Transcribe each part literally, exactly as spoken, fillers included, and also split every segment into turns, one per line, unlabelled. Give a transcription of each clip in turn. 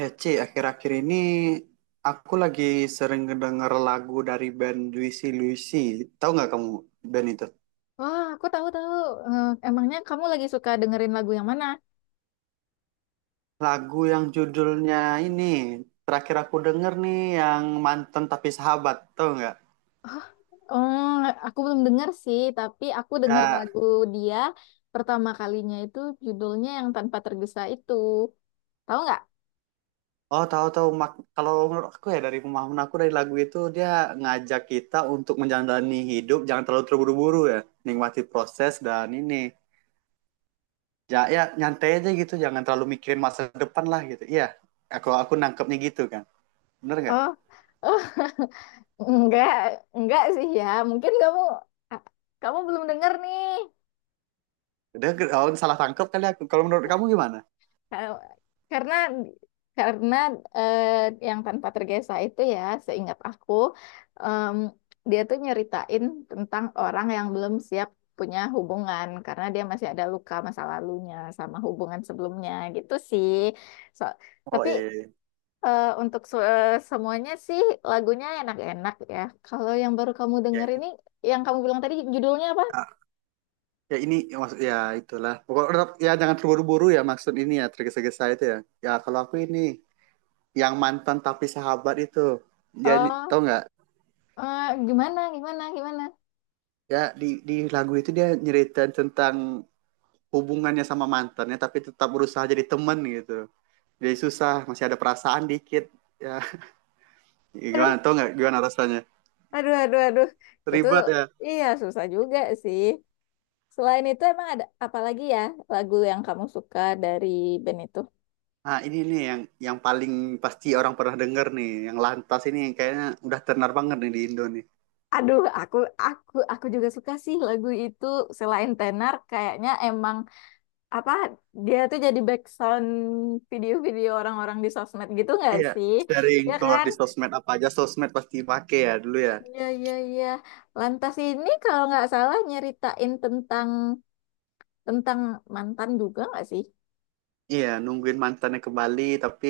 Eh, Ci, akhir-akhir ini aku lagi sering ngedenger lagu dari band Juicy Luicy. Tahu nggak kamu band itu?
Oh, aku tahu tahu. Eh, emangnya kamu lagi suka dengerin lagu yang mana?
Lagu yang judulnya ini, terakhir aku denger nih yang mantan tapi sahabat, tahu nggak?
Oh, oh, aku belum denger sih, tapi aku denger
Ya,
lagu dia pertama kalinya itu judulnya yang Tanpa Tergesa itu. Tahu nggak?
oh, tahu tahu, mak- kalau menurut aku ya, dari pemahaman aku dari lagu itu, dia ngajak kita untuk menjalani hidup, jangan terlalu terburu-buru ya, nikmati proses dan ini. Ya, ya nyantai aja gitu, jangan terlalu mikirin masa depan lah gitu. Iya, aku aku nangkepnya gitu kan. Bener nggak?
Oh, oh, enggak, enggak sih ya. Mungkin kamu a- kamu belum denger nih.
Dia ke- oh, salah tangkap kali aku. Kalau menurut kamu gimana?
Kalau- Karena karena eh, yang tanpa tergesa itu ya, seingat aku, em, dia tuh nyeritain tentang orang yang belum siap punya hubungan karena dia masih ada luka masa lalunya sama hubungan sebelumnya gitu sih. So,
Oh,
tapi
eh
eh, untuk se- semuanya sih lagunya enak-enak ya. Kalau yang baru kamu
ya.
denger ini, yang kamu bilang tadi judulnya apa?
Ya ini ya, maksud ya itulah. Pokoknya tetap- ya jangan terburu-buru ya, maksud ini ya tergesa-gesa itu ya. Ya kalau aku ini yang mantan tapi sahabat itu. Dia ny-
Oh,
tau nggak?
eh, gimana, gimana, gimana?
Ya di di lagu itu dia nyeritain tentang hubungannya sama mantannya tapi tetap berusaha jadi teman gitu. Jadi susah, masih ada perasaan dikit. Ya, gimana? Tau nggak gimana rasanya?
Aduh, aduh, aduh. Itu tuh
Ribet ya.
iya susah juga sih. Selain itu emang ada apa lagi ya lagu yang kamu suka dari band itu?
Nah, ini nih yang yang paling pasti orang pernah dengar nih, yang lantas ini yang kayaknya udah tenar banget nih di Indo nih.
Aduh, aku aku aku juga suka sih lagu itu selain tenar kayaknya emang apa dia tuh jadi background video-video orang-orang di sosmed gitu nggak
Iya,
sih?
sering
Ya
keluar
kan?
di sosmed, apa aja sosmed pasti pakai ya dulu ya.
Iya, iya, iya. Lantas ini kalau nggak salah nyeritain tentang tentang mantan juga nggak sih?
Iya, nungguin mantannya ke Bali tapi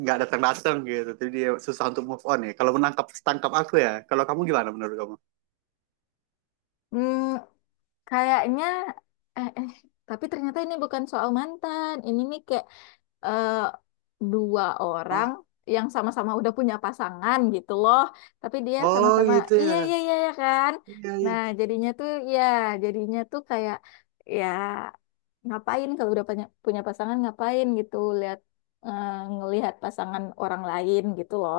nggak datang-datang gitu. Jadi dia susah untuk move on ya. Kalau menangkap tangkap aku ya. Kalau kamu gimana menurut kamu?
Hmm, Kayaknya eh, eh tapi ternyata ini bukan soal mantan. Ini nih kayak eh, dua orang
Oh,
yang sama-sama udah punya pasangan gitu loh. Tapi dia
oh
sama-sama
gitu
iya iya
ya.
iya ya kan.
Iya, iya.
Nah, jadinya tuh ya jadinya tuh kayak ya ngapain kalau udah punya punya pasangan ngapain gitu lihat eh, ngelihat pasangan orang lain gitu loh.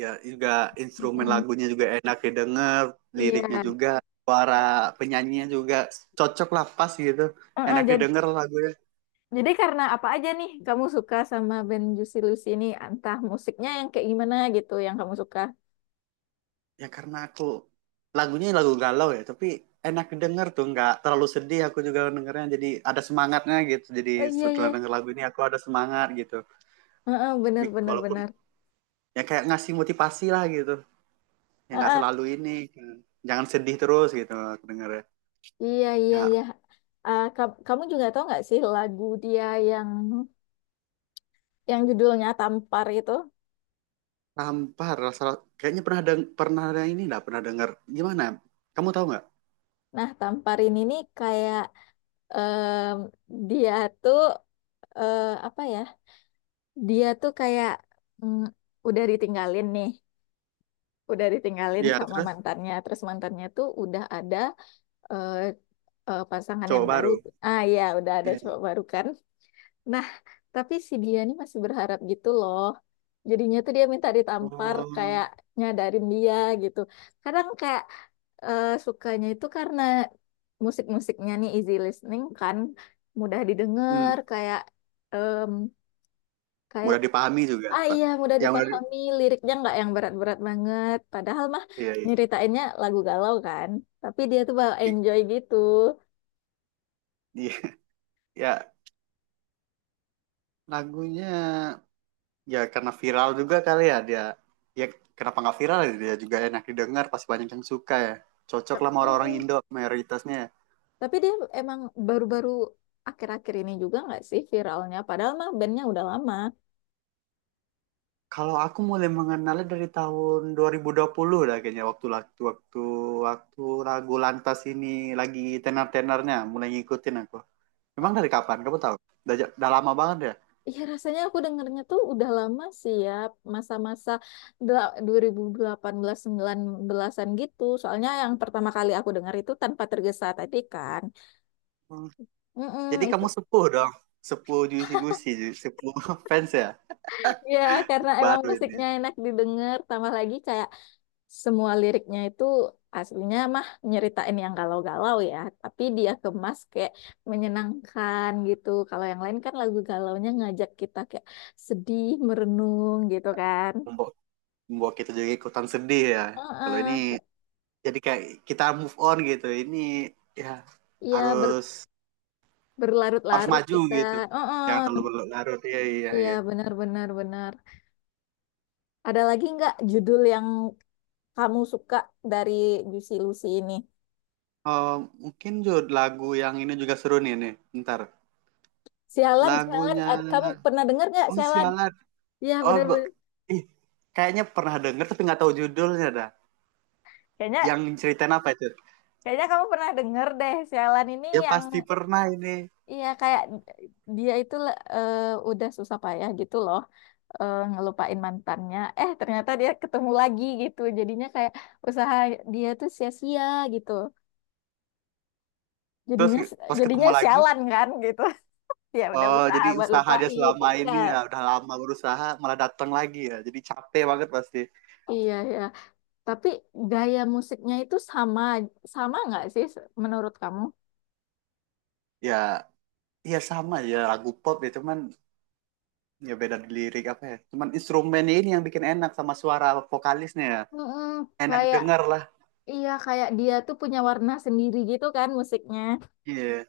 Ya, juga instrumen
Mm-mm.
lagunya juga enak didengar,
Iya.
liriknya juga, suara penyanyinya juga cocok lah pas gitu.
Heeh,
Enak
jad-
didengar lagunya.
Jadi karena apa aja nih kamu suka sama band Juicy Lucy ini? Entah musiknya yang kayak gimana gitu yang kamu suka.
Ya karena aku, lagunya lagu galau ya tapi enak denger tuh, nggak terlalu sedih aku juga dengernya, jadi ada semangatnya gitu. Jadi
Oh iya
setelah
iya,
denger lagu ini aku ada semangat gitu.
Heeh, bener
Bi-
bener
walaupun
bener.
ya kayak ngasih motivasi lah gitu, ya nggak
Heeh,
selalu ini jangan sedih terus gitu aku dengernya
iya iya iya.
ya.
Ah, ka- kamu juga tahu nggak sih lagu dia yang yang judulnya Tampar itu?
Tampar rasa, kayaknya pernah deng pernah ada ini, nggak pernah denger. Gimana? Kamu tahu nggak?
Nah, Tampar ini nih kayak em, dia tuh eh, apa ya? Dia tuh kayak mm, udah ditinggalin nih, udah ditinggalin
Ya
sama
terus
mantannya. Terus mantannya tuh udah ada eh, eh, pasangan yang
cowok
baru.
baru.
Ah ya, udah ada cowok
Iya.
baru kan. Nah, tapi si dia ini masih berharap gitu loh. Jadinya tuh dia minta ditampar
Oh,
kayak nyadarin dia gitu. Kadang kayak eh, sukanya itu karena musik-musiknya nih easy listening kan, mudah
hmm.
didengar kayak em, kayak
Mudah dipahami juga,
ah
Pak.
iya mudah
Yang mudah di-
dipahami, liriknya nggak yang berat-berat banget. Padahal mah
iya, iya.
nyeritainnya lagu galau kan, tapi dia tuh bawa enjoy gitu.
Iya. Ya. Lagunya, ya karena viral juga kali ya dia. Ya kenapa nggak viral ya? Dia juga enak didengar, pasti banyak yang suka ya. Cocok lah sama orang-orang
Mm-mm.
Indo mayoritasnya, ya.
Tapi dia emang baru-baru akhir-akhir ini juga nggak sih viralnya? Padahal mah bandnya udah lama.
Kalau aku mulai mengenalnya dari tahun dua ribu dua puluh lah kayaknya, waktu waktu waktu waktu lagu Lantas ini lagi tenar-tenarnya mulai ngikutin aku.
Eh,
Memang dari kapan? Kamu tahu? Udah, ja-, udah lama banget ya.
Iya rasanya aku dengernya tuh udah lama sih ya. Masa-masa del- dua ribu delapan belas-sembilan belasan gitu. Soalnya yang pertama kali aku denger itu Tanpa Tergesa tadi kan.
Hmm.
Mm-mm,
Jadi
itu.
kamu sepuh dong. Sepuh Juicy Lucy, Ju- sepuh fans ya.
Ya karena emang
Baru
musiknya
ini.
enak didengar. Tambah lagi kayak semua liriknya itu aslinya mah nyeritain yang galau-galau ya, tapi dia kemas kayak menyenangkan gitu. Kalau yang lain kan lagu galaunya ngajak kita kayak sedih, merenung gitu kan.
Membuat kita juga ikutan sedih ya. Kalau ini
Heeh.
jadi kayak kita move on gitu. Ini ya
Iya ber-
harus harus
berlarut-larut
maju
kita.
gitu. Jangan terlalu
Heeh.
berlarut. Iya iya
Iya
iya.
benar-benar benar. Ada lagi nggak judul yang kamu suka dari Juicy Lucy ini?
Oh, mungkin Jod, lagu yang ini juga seru nih nih. Ntar
Sialan, sialan.
lagunya,
Ad- Kamu pernah dengar nggak
oh
sialan?
sialan.
Iya
Oh be-
benar-benar.
ih, kayaknya pernah denger tapi nggak tahu judulnya dah.
Kayaknya
Yang ceritain apa itu?
Kayaknya kamu pernah denger deh, sialan ini
Ya
yang
pasti pernah ini.
iya kayak dia itu eh, udah susah payah gitu loh eh, ngelupain mantannya. Eh, ternyata dia ketemu lagi gitu. Jadinya kayak usaha dia tuh sia-sia gitu.
Terus
Jadinya
pas
jadinya
ketemu lagi.
sialan kan gitu. Ya udah
Oh,
usaha
jadi
buat
usaha dia
lupain.
selama
Iya.
ini, ya udah lama berusaha malah datang lagi ya. Jadi capek banget pasti.
Iya ya. Tapi gaya musiknya itu sama sama nggak sih menurut kamu?
Ya, iya sama ya, lagu pop ya cuman ya beda di lirik apa ya. Cuman instrumennya ini yang bikin enak, sama suara vokalisnya ya.
Mm-mm,
Enak
kayak
didengar lah.
iya kayak dia tuh punya warna sendiri gitu kan musiknya.
Iya,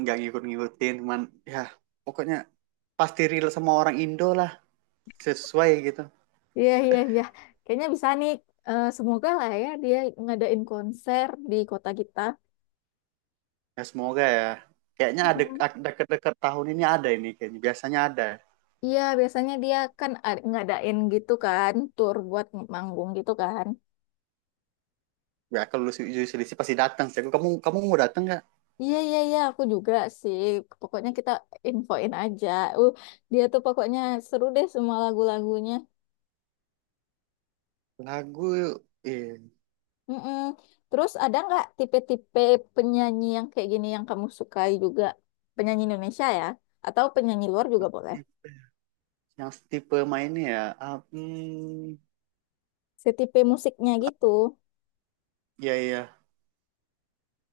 nggak ngikut-ngikutin, cuman ya pokoknya pasti real sama orang Indo lah, sesuai gitu.
Iya, iya, iya. Kayaknya bisa nih. Eh, semoga lah ya dia ngadain konser di kota kita.
Ya semoga ya. Kayaknya ada
Mm.
ada- deket-deket tahun ini ada ini kayaknya. Biasanya ada.
Iya, biasanya dia kan ad- ngadain gitu kan, tour buat manggung gitu kan.
Ya kalau lu selisih pasti datang sih. Kamu kamu mau datang nggak?
Iya, iya, iya, aku juga sih. Pokoknya kita infoin aja. Uh, dia tuh pokoknya seru deh semua lagu-lagunya.
Lagu eh,
Mm-mm. Terus ada nggak tipe-tipe penyanyi yang kayak gini yang kamu sukai juga? Penyanyi Indonesia ya? Atau penyanyi luar juga boleh?
yang tipe mainnya ya. ah, hmm,
Setipe musiknya gitu.
ya ya.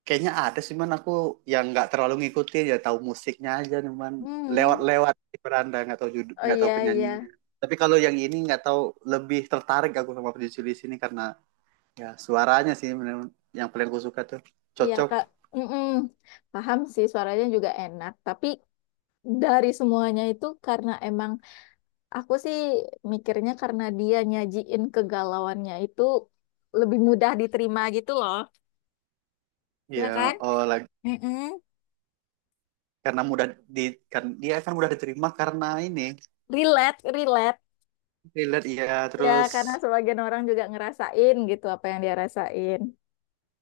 Kayaknya ada sih, man, aku yang nggak terlalu ngikutin ya, tahu musiknya aja nih, man.
Hmm,
Lewat-lewat di beranda, nggak tahu judul,
oh
nggak tahu
iya iya
penyanyinya. Tapi kalau yang ini nggak tahu, lebih tertarik aku sama penyanyi di sini karena ya suaranya sih bener, yang paling aku suka tuh
iya
cocok.
Kak, Mm-mm. Paham sih suaranya juga enak. Tapi dari semuanya itu karena emang aku sih mikirnya karena dia nyajiin kegalauannya itu lebih mudah diterima gitu loh, ya kan?
Ya, oh lagi
Mm-mm.
karena mudah di, kan dia kan mudah diterima karena ini
Relate, relate.
relate ya.
Ya
Terus
karena sebagian orang juga ngerasain gitu apa yang dia rasain.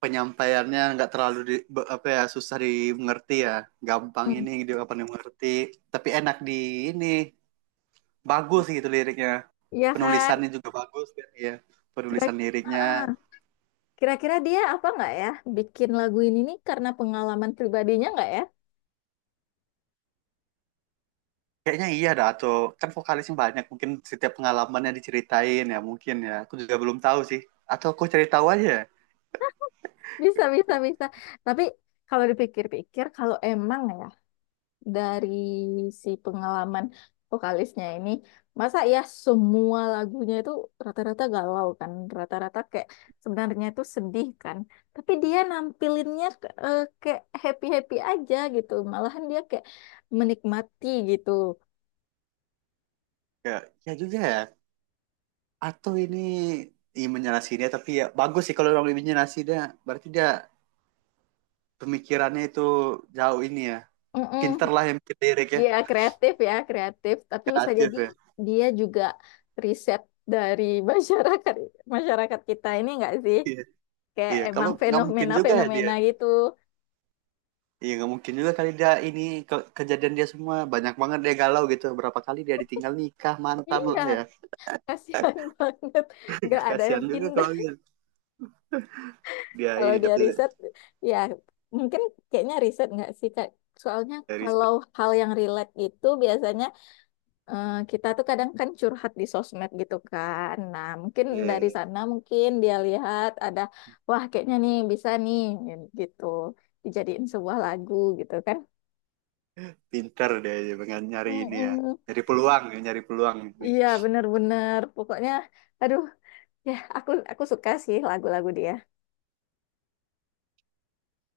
penyampaiannya nggak terlalu di, apa ya, susah dimengerti ya, gampang
Hmm.
ini dia apa dimengerti, tapi enak di ini, bagus gitu liriknya,
Iya kan?
penulisannya juga bagus kan ya,
Kira
penulisan liriknya.
Uh-uh. Kira-kira dia apa nggak ya bikin lagu ini nih karena pengalaman pribadinya nggak ya?
Kayaknya iya dah, atau kan vokalisnya banyak, mungkin setiap pengalamannya diceritain ya, mungkin ya aku juga belum tahu sih, atau aku cari tahu aja ya.
Bisa, bisa, bisa. Tapi kalau dipikir-pikir, kalau emang ya dari si pengalaman vokalisnya ini, masa ya semua lagunya itu rata-rata galau kan, rata-rata kayak sebenarnya itu sedih kan. Tapi dia nampilinnya ke- eh, kayak happy-happy aja gitu, malahan dia kayak menikmati gitu.
Ya ya juga ya, atau ini imannya nasinya, tapi ya bagus sih kalau orang imannya nasinya, berarti dia pemikirannya itu jauh ini ya, pinter
Mm-mm.
lah yang bikin lirik ya,
Iya, kreatif ya, kreatif. Tapi bisa jadi
kreatif ya.
dia juga riset dari masyarakat masyarakat kita ini enggak sih?
Iya
Kayak
iya,
emang
kalau nggak mungkin juga ya dia,
fenomena-fenomena gitu.
iya nggak mungkin juga kali dia ini ke- kejadian dia semua, banyak banget dia galau gitu, berapa kali dia ditinggal nikah mantan
Iya,
lah ya.
kasihan banget. Nggak ada
Kasihan
yang
juga
indah.
kalau dia. Dia
Kalau
ini
dia
tapi
riset, ya mungkin kayaknya riset nggak sih, Kak? Soalnya
dari,
kalau hal yang relate gitu biasanya eh, kita tuh kadang kan curhat di sosmed gitu kan. Nah, mungkin
iya,
dari
iya.
sana mungkin dia lihat ada, wah kayaknya nih bisa nih gitu. Dijadiin sebuah lagu gitu kan.
Pinter dia ya, pengen nyari ini ya,
Mm-mm.
nyari peluang ya, nyari peluang.
Iya, bener-bener. Pokoknya, aduh. Ya, aku aku suka sih lagu-lagu dia.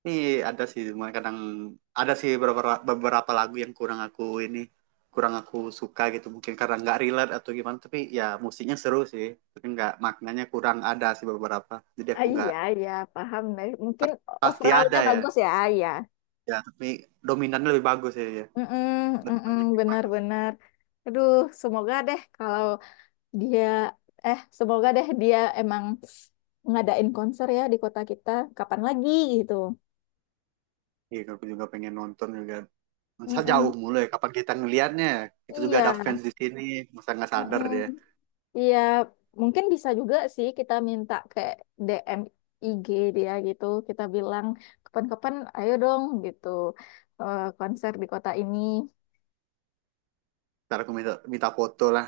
Nih ada sih, cuma kadang ada sih beberapa beberapa lagu yang kurang aku ini, kurang aku suka gitu. Mungkin karena nggak relate atau gimana, tapi ya musiknya seru sih. Tapi nggak maknanya kurang ada sih beberapa. Jadi
Ah,
aku nggak
iya, iya, paham deh. Mungkin
pasti
overallnya
ada ya.
bagus ya, ah, iya.
Ya, tapi dominannya lebih bagus sih ya.
Mm-mm,
Lebih
mm-mm,
banyak yang bagus.
benar-benar. Aduh, semoga deh kalau dia eh semoga deh dia emang ngadain konser ya di kota kita kapan lagi gitu.
Iya, aku juga pengen nonton juga. Masa jauh
Mm-mm,
mulu ya, kapan kita ngelihatnya, ya? Kita juga
iya.
ada fans di sini, masa nggak sadar
Mm-mm.
dia.
Iya, mungkin bisa juga sih kita minta kayak D M I G dia gitu. Kita bilang kapan-kapan ayo dong gitu eh, konser di kota ini.
Ntar aku minta minta foto lah.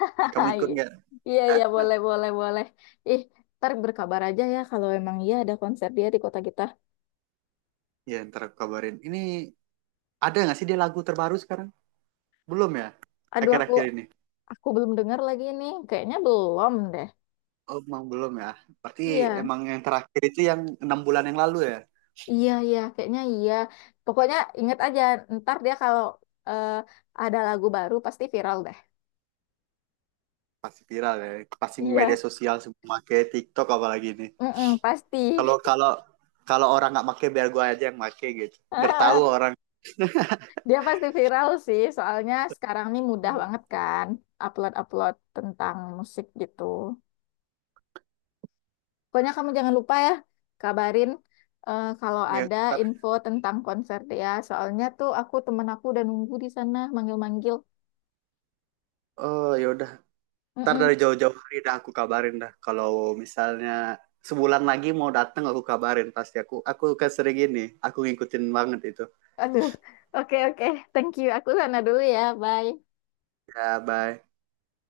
Kamu
Hai.
ikut nggak?
Iya, iya boleh, boleh, boleh. Ih, ntar berkabar aja ya kalau emang iya ada konser dia di kota kita.
Ya, ntar aku kabarin. Ini ada nggak sih dia lagu terbaru sekarang? Belum ya?
Aduh, aku
Akhir-akhir ini.
aku belum dengar lagi nih. Kayaknya belum deh.
Oh, emang belum ya. Berarti
Iya,
emang yang terakhir itu yang enam bulan yang lalu ya.
iya, iya, kayaknya iya. Pokoknya inget aja, ntar dia kalau eh, ada lagu baru pasti viral deh.
Pasti viral ya. Pasti media
Iya.
sosial semua pakai TikTok apalagi ini.
Mm-mm, pasti.
Kalau kalau kalau orang nggak pakai, biar gua aja yang pakai gitu. Biar tahu orang,
Dia pasti viral sih, soalnya sekarang nih mudah banget kan upload-upload tentang musik gitu. Pokoknya kamu jangan lupa ya, kabarin eh, kalau
ya
ada
ntar.
info tentang konser dia. Soalnya tuh aku temen aku udah nunggu di sana manggil-manggil.
Oh ya udah. Ntar
Mm-mm.
dari jauh-jauh hari dah aku kabarin dah. Kalau misalnya sebulan lagi mau datang aku kabarin pasti, aku aku kan sering ini. Aku ngikutin banget itu.
Aduh, oke oke, Thank you. Aku sana dulu ya, bye.
Ya, bye.